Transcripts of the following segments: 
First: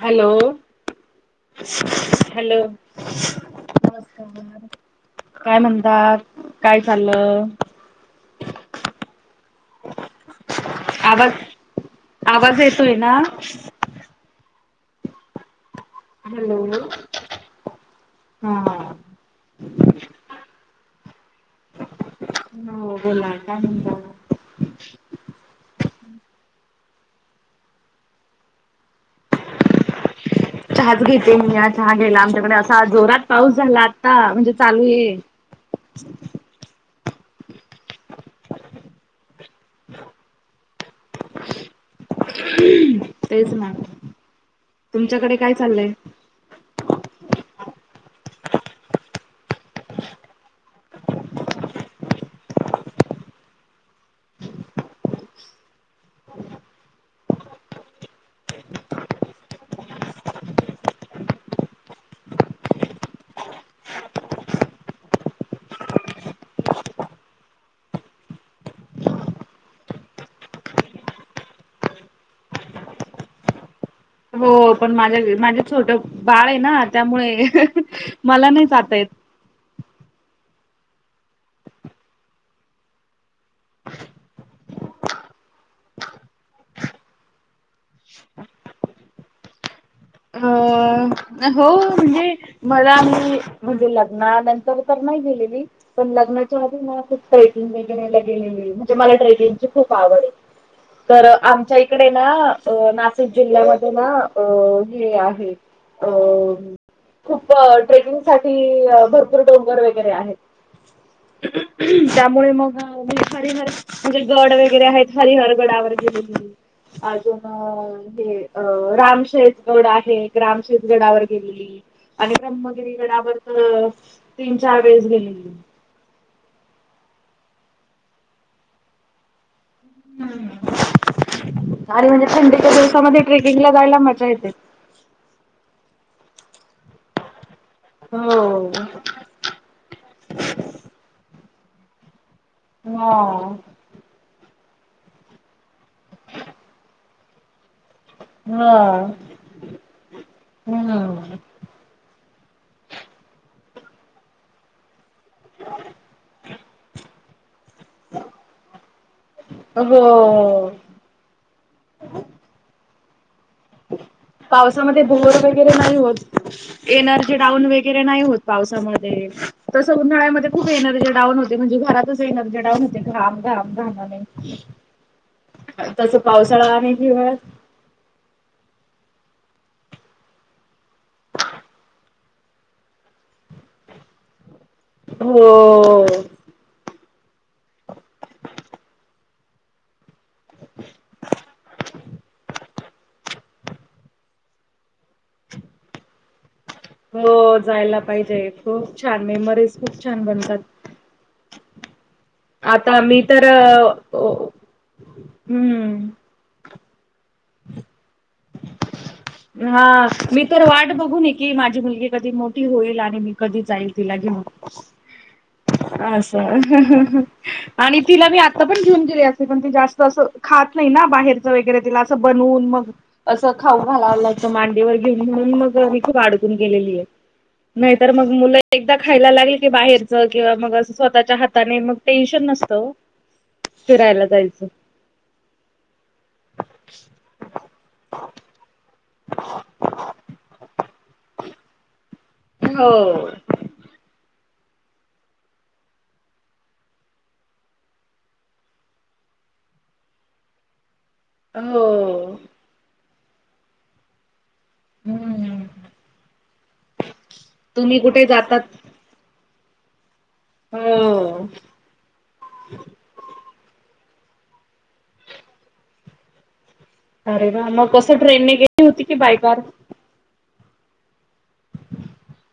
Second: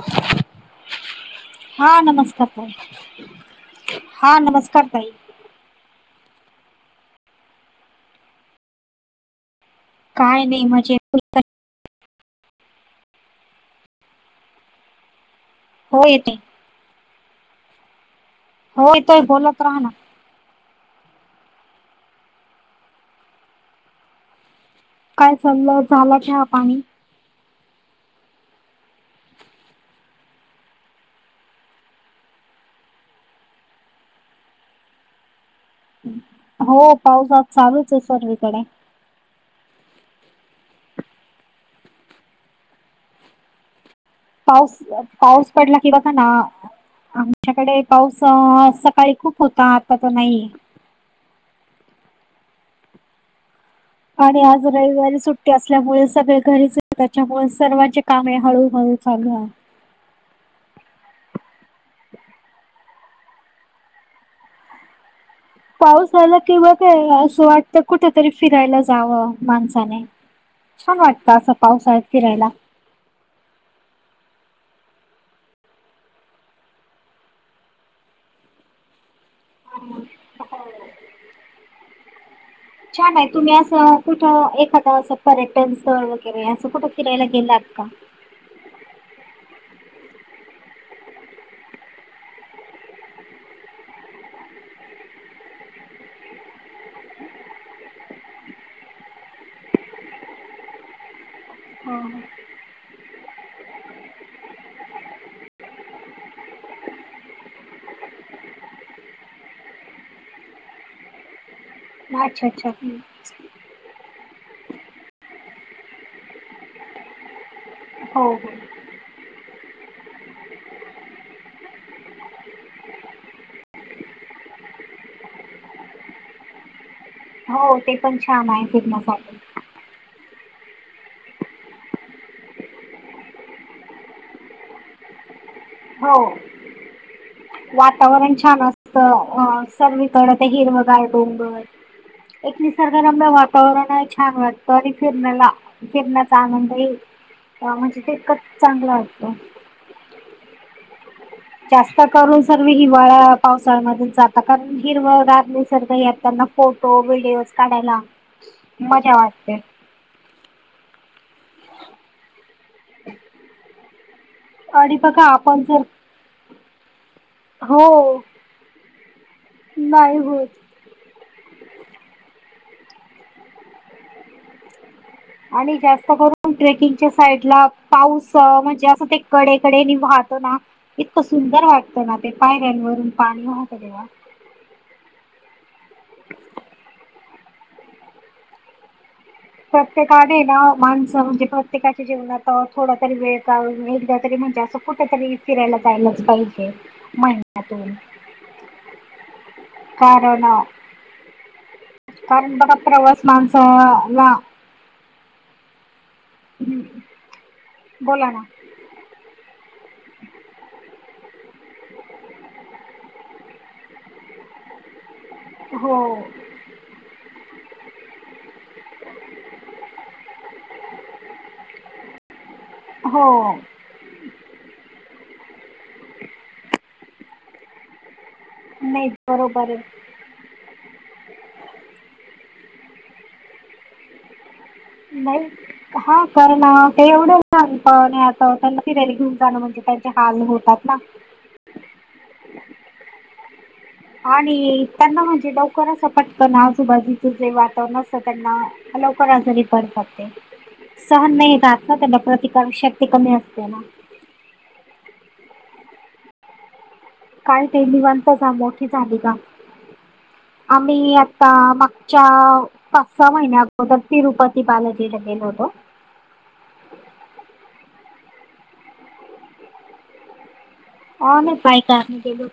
Hello हा नमस्कार hello. ताई हा नमस्कार ताई काय म्हणता काय चाललंय. काय नाही माझे आवाज आवाज येतोय ना? हो येते हॅलो. हा होय ताई बोलत राहा ना. हो बोला काय म्हणता? काय चाललं झाला चहा पाणी. चहाच घेते मीयां चहा घ्यायला आमच्याकडे असा जोरात पाऊस झाला आत्ता म्हणजे चालुये. हो पाऊस आज चालूचे सर्वीकडे. [unintelligible] तेच ना. पाऊस तुमच्याकडे पाऊस काय पडला किं चाललंय बघ ह ना आमच्याकडे पाऊस सकाळी खूप होता आता तर नाहीये. आणि आज रविवारी सुट्टी असल्यामुळे सगळे घरीच त्याच्यामुळे सर्वांचे कामे हळूहळू चालुहाय. पाऊस आला कि बघ असं वाटतं कुठेतरी फिरायला जावं माणसाने. छान वाटतं असं पावसाळ्यात फिरायला. हो पण माझ्या माझे छोट बाळ आहे ना त्यामुळे मला नाही जाता येत. [inaudible] छान आहे तुम्ही असं कुठं एखादं असं पर्यटन स्थळ वगैरे असं कुठं फिरायला गेलात का? होय. हो म्हणजे मला मी म्हणजे लग्नानंतर तर नाही गेलेली. पण लग्नाच्या आधी मला खूप ट्रेकिंग वगैरेला गेलेली म्हणजे मला ट्रेकिंगची खूप आवडये. तर आमच्या हा इकडे ना हा. नाशिक जिल्ह्यामध्ये ना हे आहे. अ खूप ट्रेकिंग साठी भरपूर डोंगर वगैरे आहेत. अच्छा त्यामुळे अच्छा मग घे हरिहर म्हणजे गड वगैरे आहेत हरीहर गडावर गेलेली. हो हे रामशेेजगड आहे रामशेज गडावर गेलेली. आणि ब्रम्हगिरी गडावर तर तीन चार वेळेस गेलेली. हो ते पण छान आहे फिरण्यासाठी. भारी म्हणजे थंडीच्या दिवसामध्ये ट्रेकिंगला जायला मजा येते. हो वातावरण छान हो असत. अ सर्वीकड ते हिरव गार डोंगर एक निसर्गरम्य हा वातावरण आहे छान वाटत तरी फिरनला फिरण्या चा आनंद येईल. अ म्हणजे ते होय हमम. जास्त करून सर्व हिवाळ पावसाळ्यामध्येच जातात कारण हिरव गार निसर्ग येताना फोटो व्हिडिओज काढायला मजा वाटते. ऐनजॅय आणि पावसामध्ये बघा बोअर आपण वगैरे जर नाही होत एनर्जी डाऊन वगैरे हो नाही होत. पावसामध्ये तसं नाही होत उन्हाळ्यामध्ये खूप एनर्जी डाऊन होते म्हणजे घरातच एनर्जी डाऊन होते घाम घाम घामाने आणि जास्त तसं करून पावसाळा आणि ट्रेकिंगच्या साईड हिवाळ्यात ला पाऊस म्हणजे असं ते कडेकडे नि वाहतो ना इतक सुंदर वाटतं ना ते पायऱ्यांवरून पाणी वाहंतं तेव्हा. होय. हो. प्रत्येका आधी ना माणस म्हणजे प्रत्येका जिवनातं थोडा तरी वेळ का काडून एकदा तरी म्हणजे असं कुठेतरी फिरायला जायलाच पाहिजे. हो महिन्यातून जायला पाहिजे. खूप छान मेमरीज खूप छान कारण अ, बनतात. कारण बघा आता मी प्रवास तर, माणसाला ओ-ओ, हम्म. हम. बोला ना. [unintelligible] हा. मी तर वाट बघून येकी माझी मुलगी कधी मोठी होईल? आणि मी कधी जाईल तिला घेऊन. हो आस. हं.. हं.. हं आणि तिला मी आता पण घेऊन गेले असते. पण ती जास्त असं खात नाही ना बाहेर च वगैरे तिला असं बनवून मग हो असं खाऊ घालावं लागतं मांडीवर घेऊन, म्हणून मग मी खूप अडकून गेलेली ए. नाहीतर मग मुलं एकदा नाही खायला लागले की बरोबर आहे बाहेर चं किंवा मग असं स्वतःच्या हातानी, मग टेन्शन नसतं ओ. फिरायला जायचं नाई. हा, कारण ते [unintelligible] फिरायला घेऊन जाणं म्हणजे त्याचे हाल होतात ना हो. आणि त्यांना म्हणजे लवकर असं पटकन आजूबाजूचं जे वातावरण असतं त्यांना लवकर आजारी पडतात ते. सहन नाही हो येत त्यांना प्रतिकारक शक्ती कमी असते ना हम्म. काय ते तुम्ही कुठे निवांत जा जातात? मोठी झाली का आम्ही हो आता माग च्या पाच, सहा महिन्या अगोदर तिरुपती बालाजी ला गेलो होतो. अरे वा! मग कसं ट्रेननेे गेली होती क बाय कार? आमी बाय कार गेलो.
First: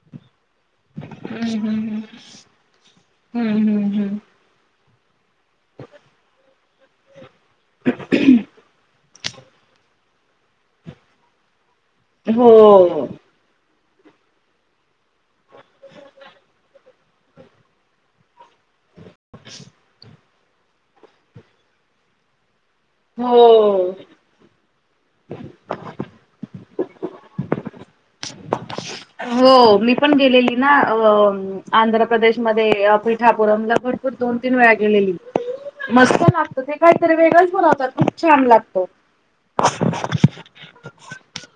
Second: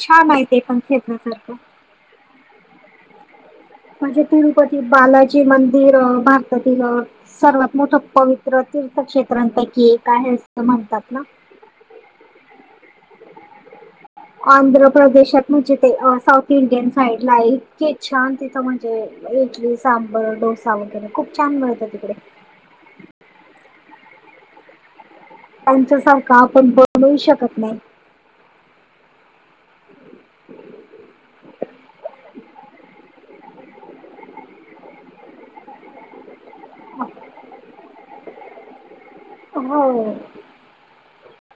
छान आहे ते पण फिरण्यासारखं हम-हम-हम-हम-हम. म्हणजे तिरुपती बालाजी जी मंदिर अ भारतातील अ सर्वात मोठं पवित्र तीर्थक्षेत्र त्रान पैकी एक आहे असं म्हणतात ना? हो. आंध्र प्रदेशात म्हणजे ते साऊथ इंडियन साइडला इतके छान तिथं म्हण जे इडली, सांबर, डोसा वगैरे खूप छान मिळतं तिकडे हो. त्यांच्या सारखं आपण बनवू शकत नाई. हो. मी पण गेलेली ना अ म आंध्र प्रदेशमध्ये अ पीठापुरमला भरपूर दोन-तीन वेळा गेलेली मस्त लाग ते काहीतरी वेगळंच बनवतात. खूप छान लागतो. हो.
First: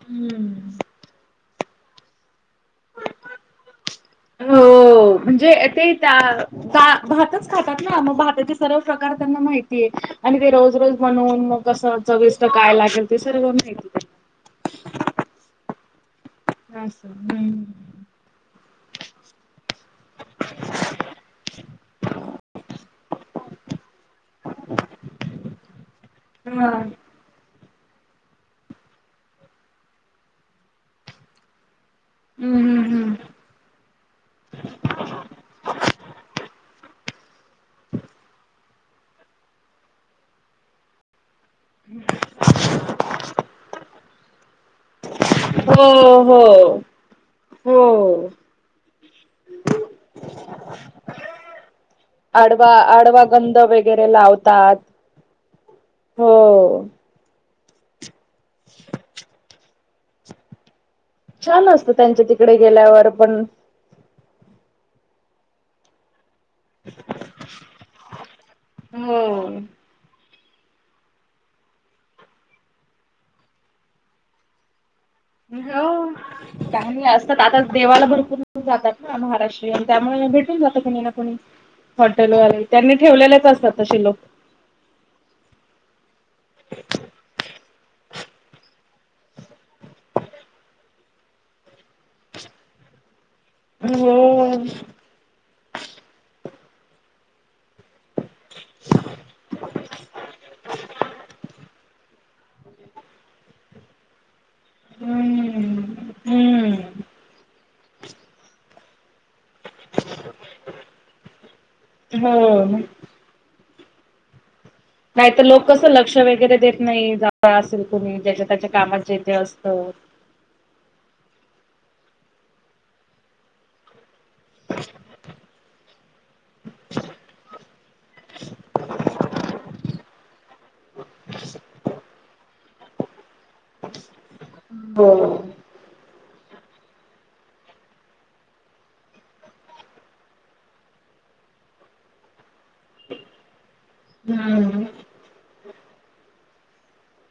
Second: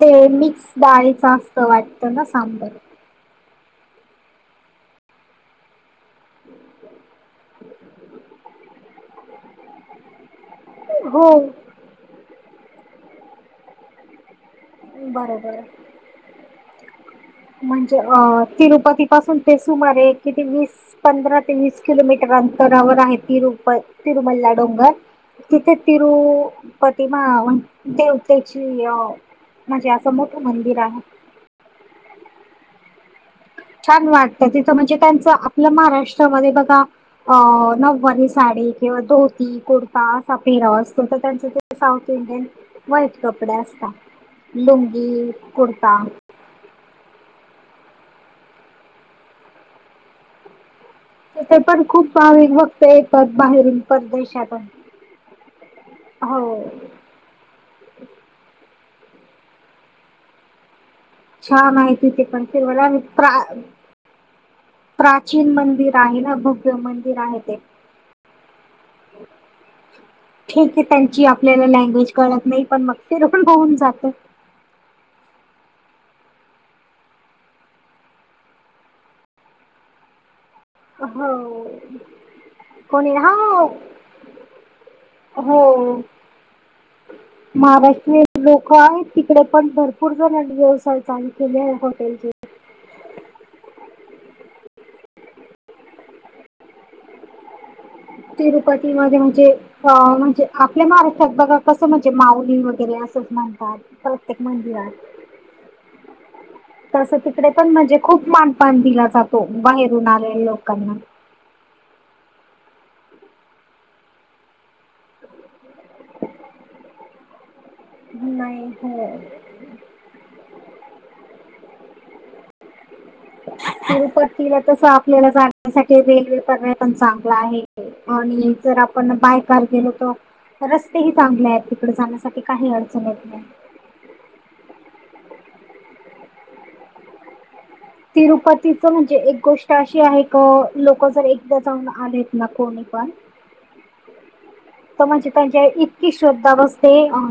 ते मिक्स डाळीचं असतं वाटतं ना सांबर हो, म्हणजे अ ते दा दा भातच खातात ना. मग भाताचे सर्व प्रकार त्यांना माहितीये आणि ते रोज रोज हो बनवून मग कसं चविष्ट काय लागेल? ते सर्वं माहितिये बरोबर [unintelligible] म्हणजे. अ तिरुपती पासून ते सुमारे किती वीस पंधरा ते वीस किलोमीटर अंतरावर आहे तिरुप तिरुमल्ला डोंगर तिथं हा तिरुपती [unintelligible] देवतेची, म्हणजे असं मोठं मंदिर आहे. हम्म हम् हम्म छान वाटतं तिथं, म्हणजे त्यांचं, आपलं महाराष्ट्रामध्ये बघा अ नव्वारी साडी किंवा धोती, कुर्ता, [unintelligible] असतो तर त्यांचे ते साऊथ इंडियन, व्हाईट कपडे असता. लुंगी. कुर्ता हो. हो, हो. तिथे पण खूप भाविक आडवा भक्त आडवा येतात गंध बाहेरून, वगैरे परदेशातून. लावतात हो. [inaudible] छान असतं आहे तिथे त्यांच्या पण [unintelligible] तिकडे गेल्यावर प्र पण प्राचीन मंदिर आहे ना. भव्य मंदिर आहे ते. हो ठीक हे त्यांची आपल्याला लँग्वेज कळत नाही पण मग तेिरण होऊन जात. ह. का असतात आता देवाला भरपूर जातात ना महाराष्ट्रीयन आणि त्यामुळे भेटून जा हो हॉटेल वाले त्यांनी कोणी हा ठेवलेलेच असतात तशे लोक. हो. [inaudible] महाराष्ट्रीयन लोक आहेत तिकडे पण भरपूर जण व्यवसाय चालू केले आहे हॉटेलचे. [unintelligible] [unintelligible] मध्ये म्हणजे अ म्हणजे, आपल्या महाराष्ट्रात बघा कसं, म्हणजे माऊली वगैरे असंच म्हणतात. प्रत्येक मंदिरात हम्म. हम्म. तस तिकडे पण म्हणजे खूप मानपन दिला जातो. हो बाहेरून आलेले लोकांना. हम्म. नाहीत लोक कसं लक्ष वगैरे देत नाही [unintelligible] असेल कुणी ज्याच्या नाही त्याच्या हो. कामात जे थे असत. तिरुपतीला तस आपल्याला जाण्यासाठी वेग वे पण चांगलं आहे आणि जर आपण बायकार गेलो तो, रस्तेही चांगले आहेत तिकडे जाण्यासाठी काही अडचण येत नाही. हो. तिरुपतीच म्हणजे एक गोष्ट अशी आहे क लोक जर एकदा जाऊन आलेत ना कोण [unintelligible] पण हम्. म्हणजे त्यांच्या इतकी श्रद्धा बसते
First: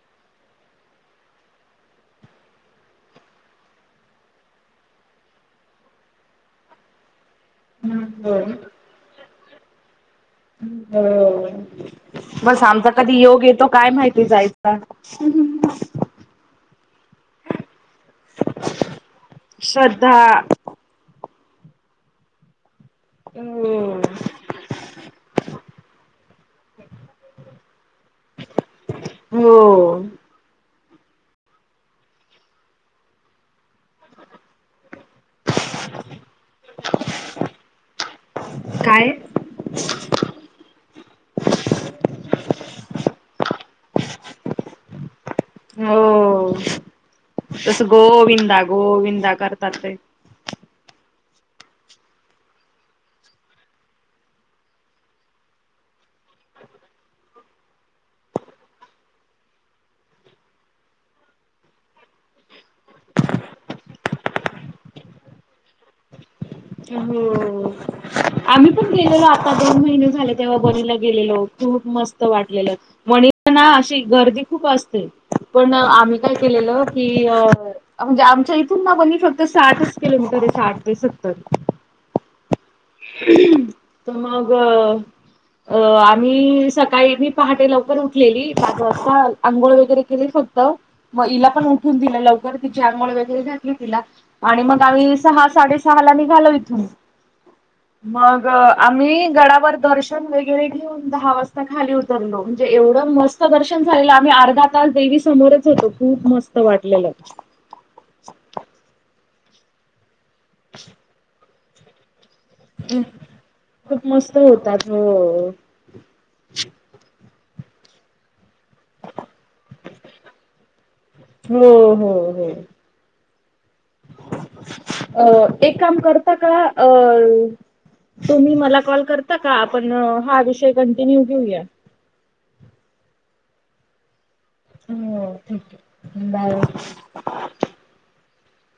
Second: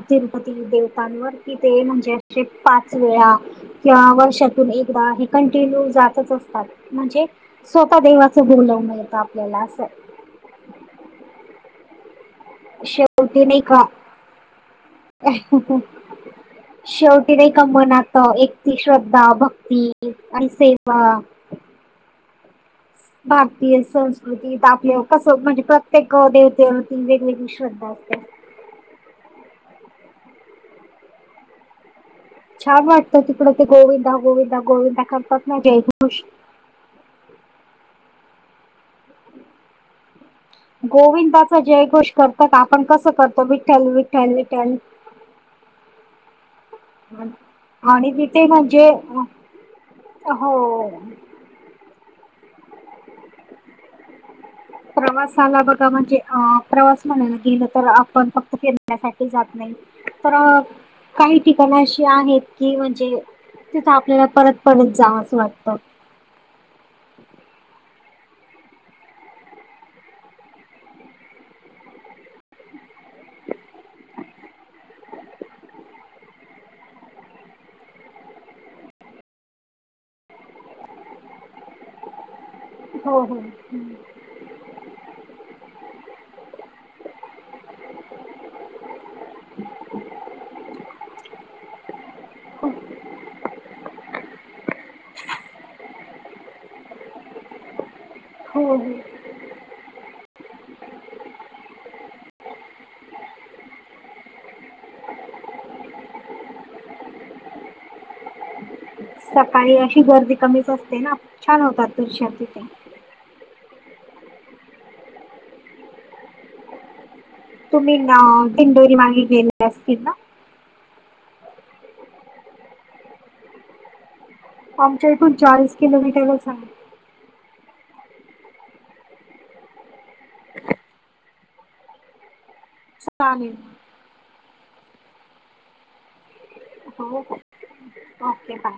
तिरुपती देवतांवर. तिथे म्हणजेे अशे पाच वेळा किंवा वर्षातून एकदा कंटिन्यू जातच असतात म्हणजे स्वतः देवाचं हम्म बोलवण येतं आपल्याला असं. हो, बस आमचा कधी योग शेवटी नाही येतो का काय माहिती जायचा. शेवटी नाही का मनात एक ती श्रद्धा, भक्ती श्रद्धा आणि सेवा भारतीय संस् [unintelligible] आपलं कसं म्हणजे प्रत्येक देवतेवरती वेगवेगळी श्रद्धा असते. हो. छान वाटतं तिकड ते गोविंदा गोविंदा गोविंदा करतात ना [unintelligible] काय? गोविंदाचा जयघोष करतात आपण कसं करतो विठल विठ्ठल विठ्ठल. [inaudible] हो, तस गो आणि तिथे विंदा गो म्हणजे विंदा करतात ते. हो. प्रवासाला बघा म्हणजे अ प्रवास म्हणायला गेलं तर आपण फक्त फिरण्यासाठी जात नाही. तरा काही ठिकाणं अशी आहेत की म्हणजे तिथं आपल्याला परत परत जावं असं वाटतं. हो आम्ही पण गेलेलो आता दोन महिने झाले तेव्हा बनीला गेलेलो खूप मस् वाटलेलं. मणी ना अशी गर्दी खूप असते पण आम्ही काय केलेलं की अ म्हणजे आमच्या इथून ना बणी फक्त साठच किलो मीटर साठ ते सत्तर हो हो हम्म. त मगं अ आम्ही सकाळी मी पहाटे लवकर उठलेली पाच वाजता आंघोळ वगैरे केली फक्त मग हिला पण उठून दिला लवकर तिची अंघोळ वगैरे घातली तिला आणि मग आम्ही सहा साडे सहाला निघालो इथून मग हो हो आम्ही गडावर दर्शन वेगैर घेऊन दहा वाजता खाली उतरलो म्हणजे एवढं मस्त दर्शन झालेलं आम्ही अर्धा तास देवी समोरच होतो. खूप मस्त वाटलेलं. सकाळी अशी गर्दी कमीच असते ना छान होतात तर तिथे. खूप मस्त होतात हो. तुम्ही ना पिंडोरी मार्गे गेले असतील ना? हो हो हो. आमच्या अ इथून चाळीस एक काम करता किलोमीटरच का? आहे अ तुम्ही मला कॉल करता का आपण हा विषय कंटिन्यू घेऊया. चालेल. हो थँक यू बाय. ठेवू काय ओके बाय.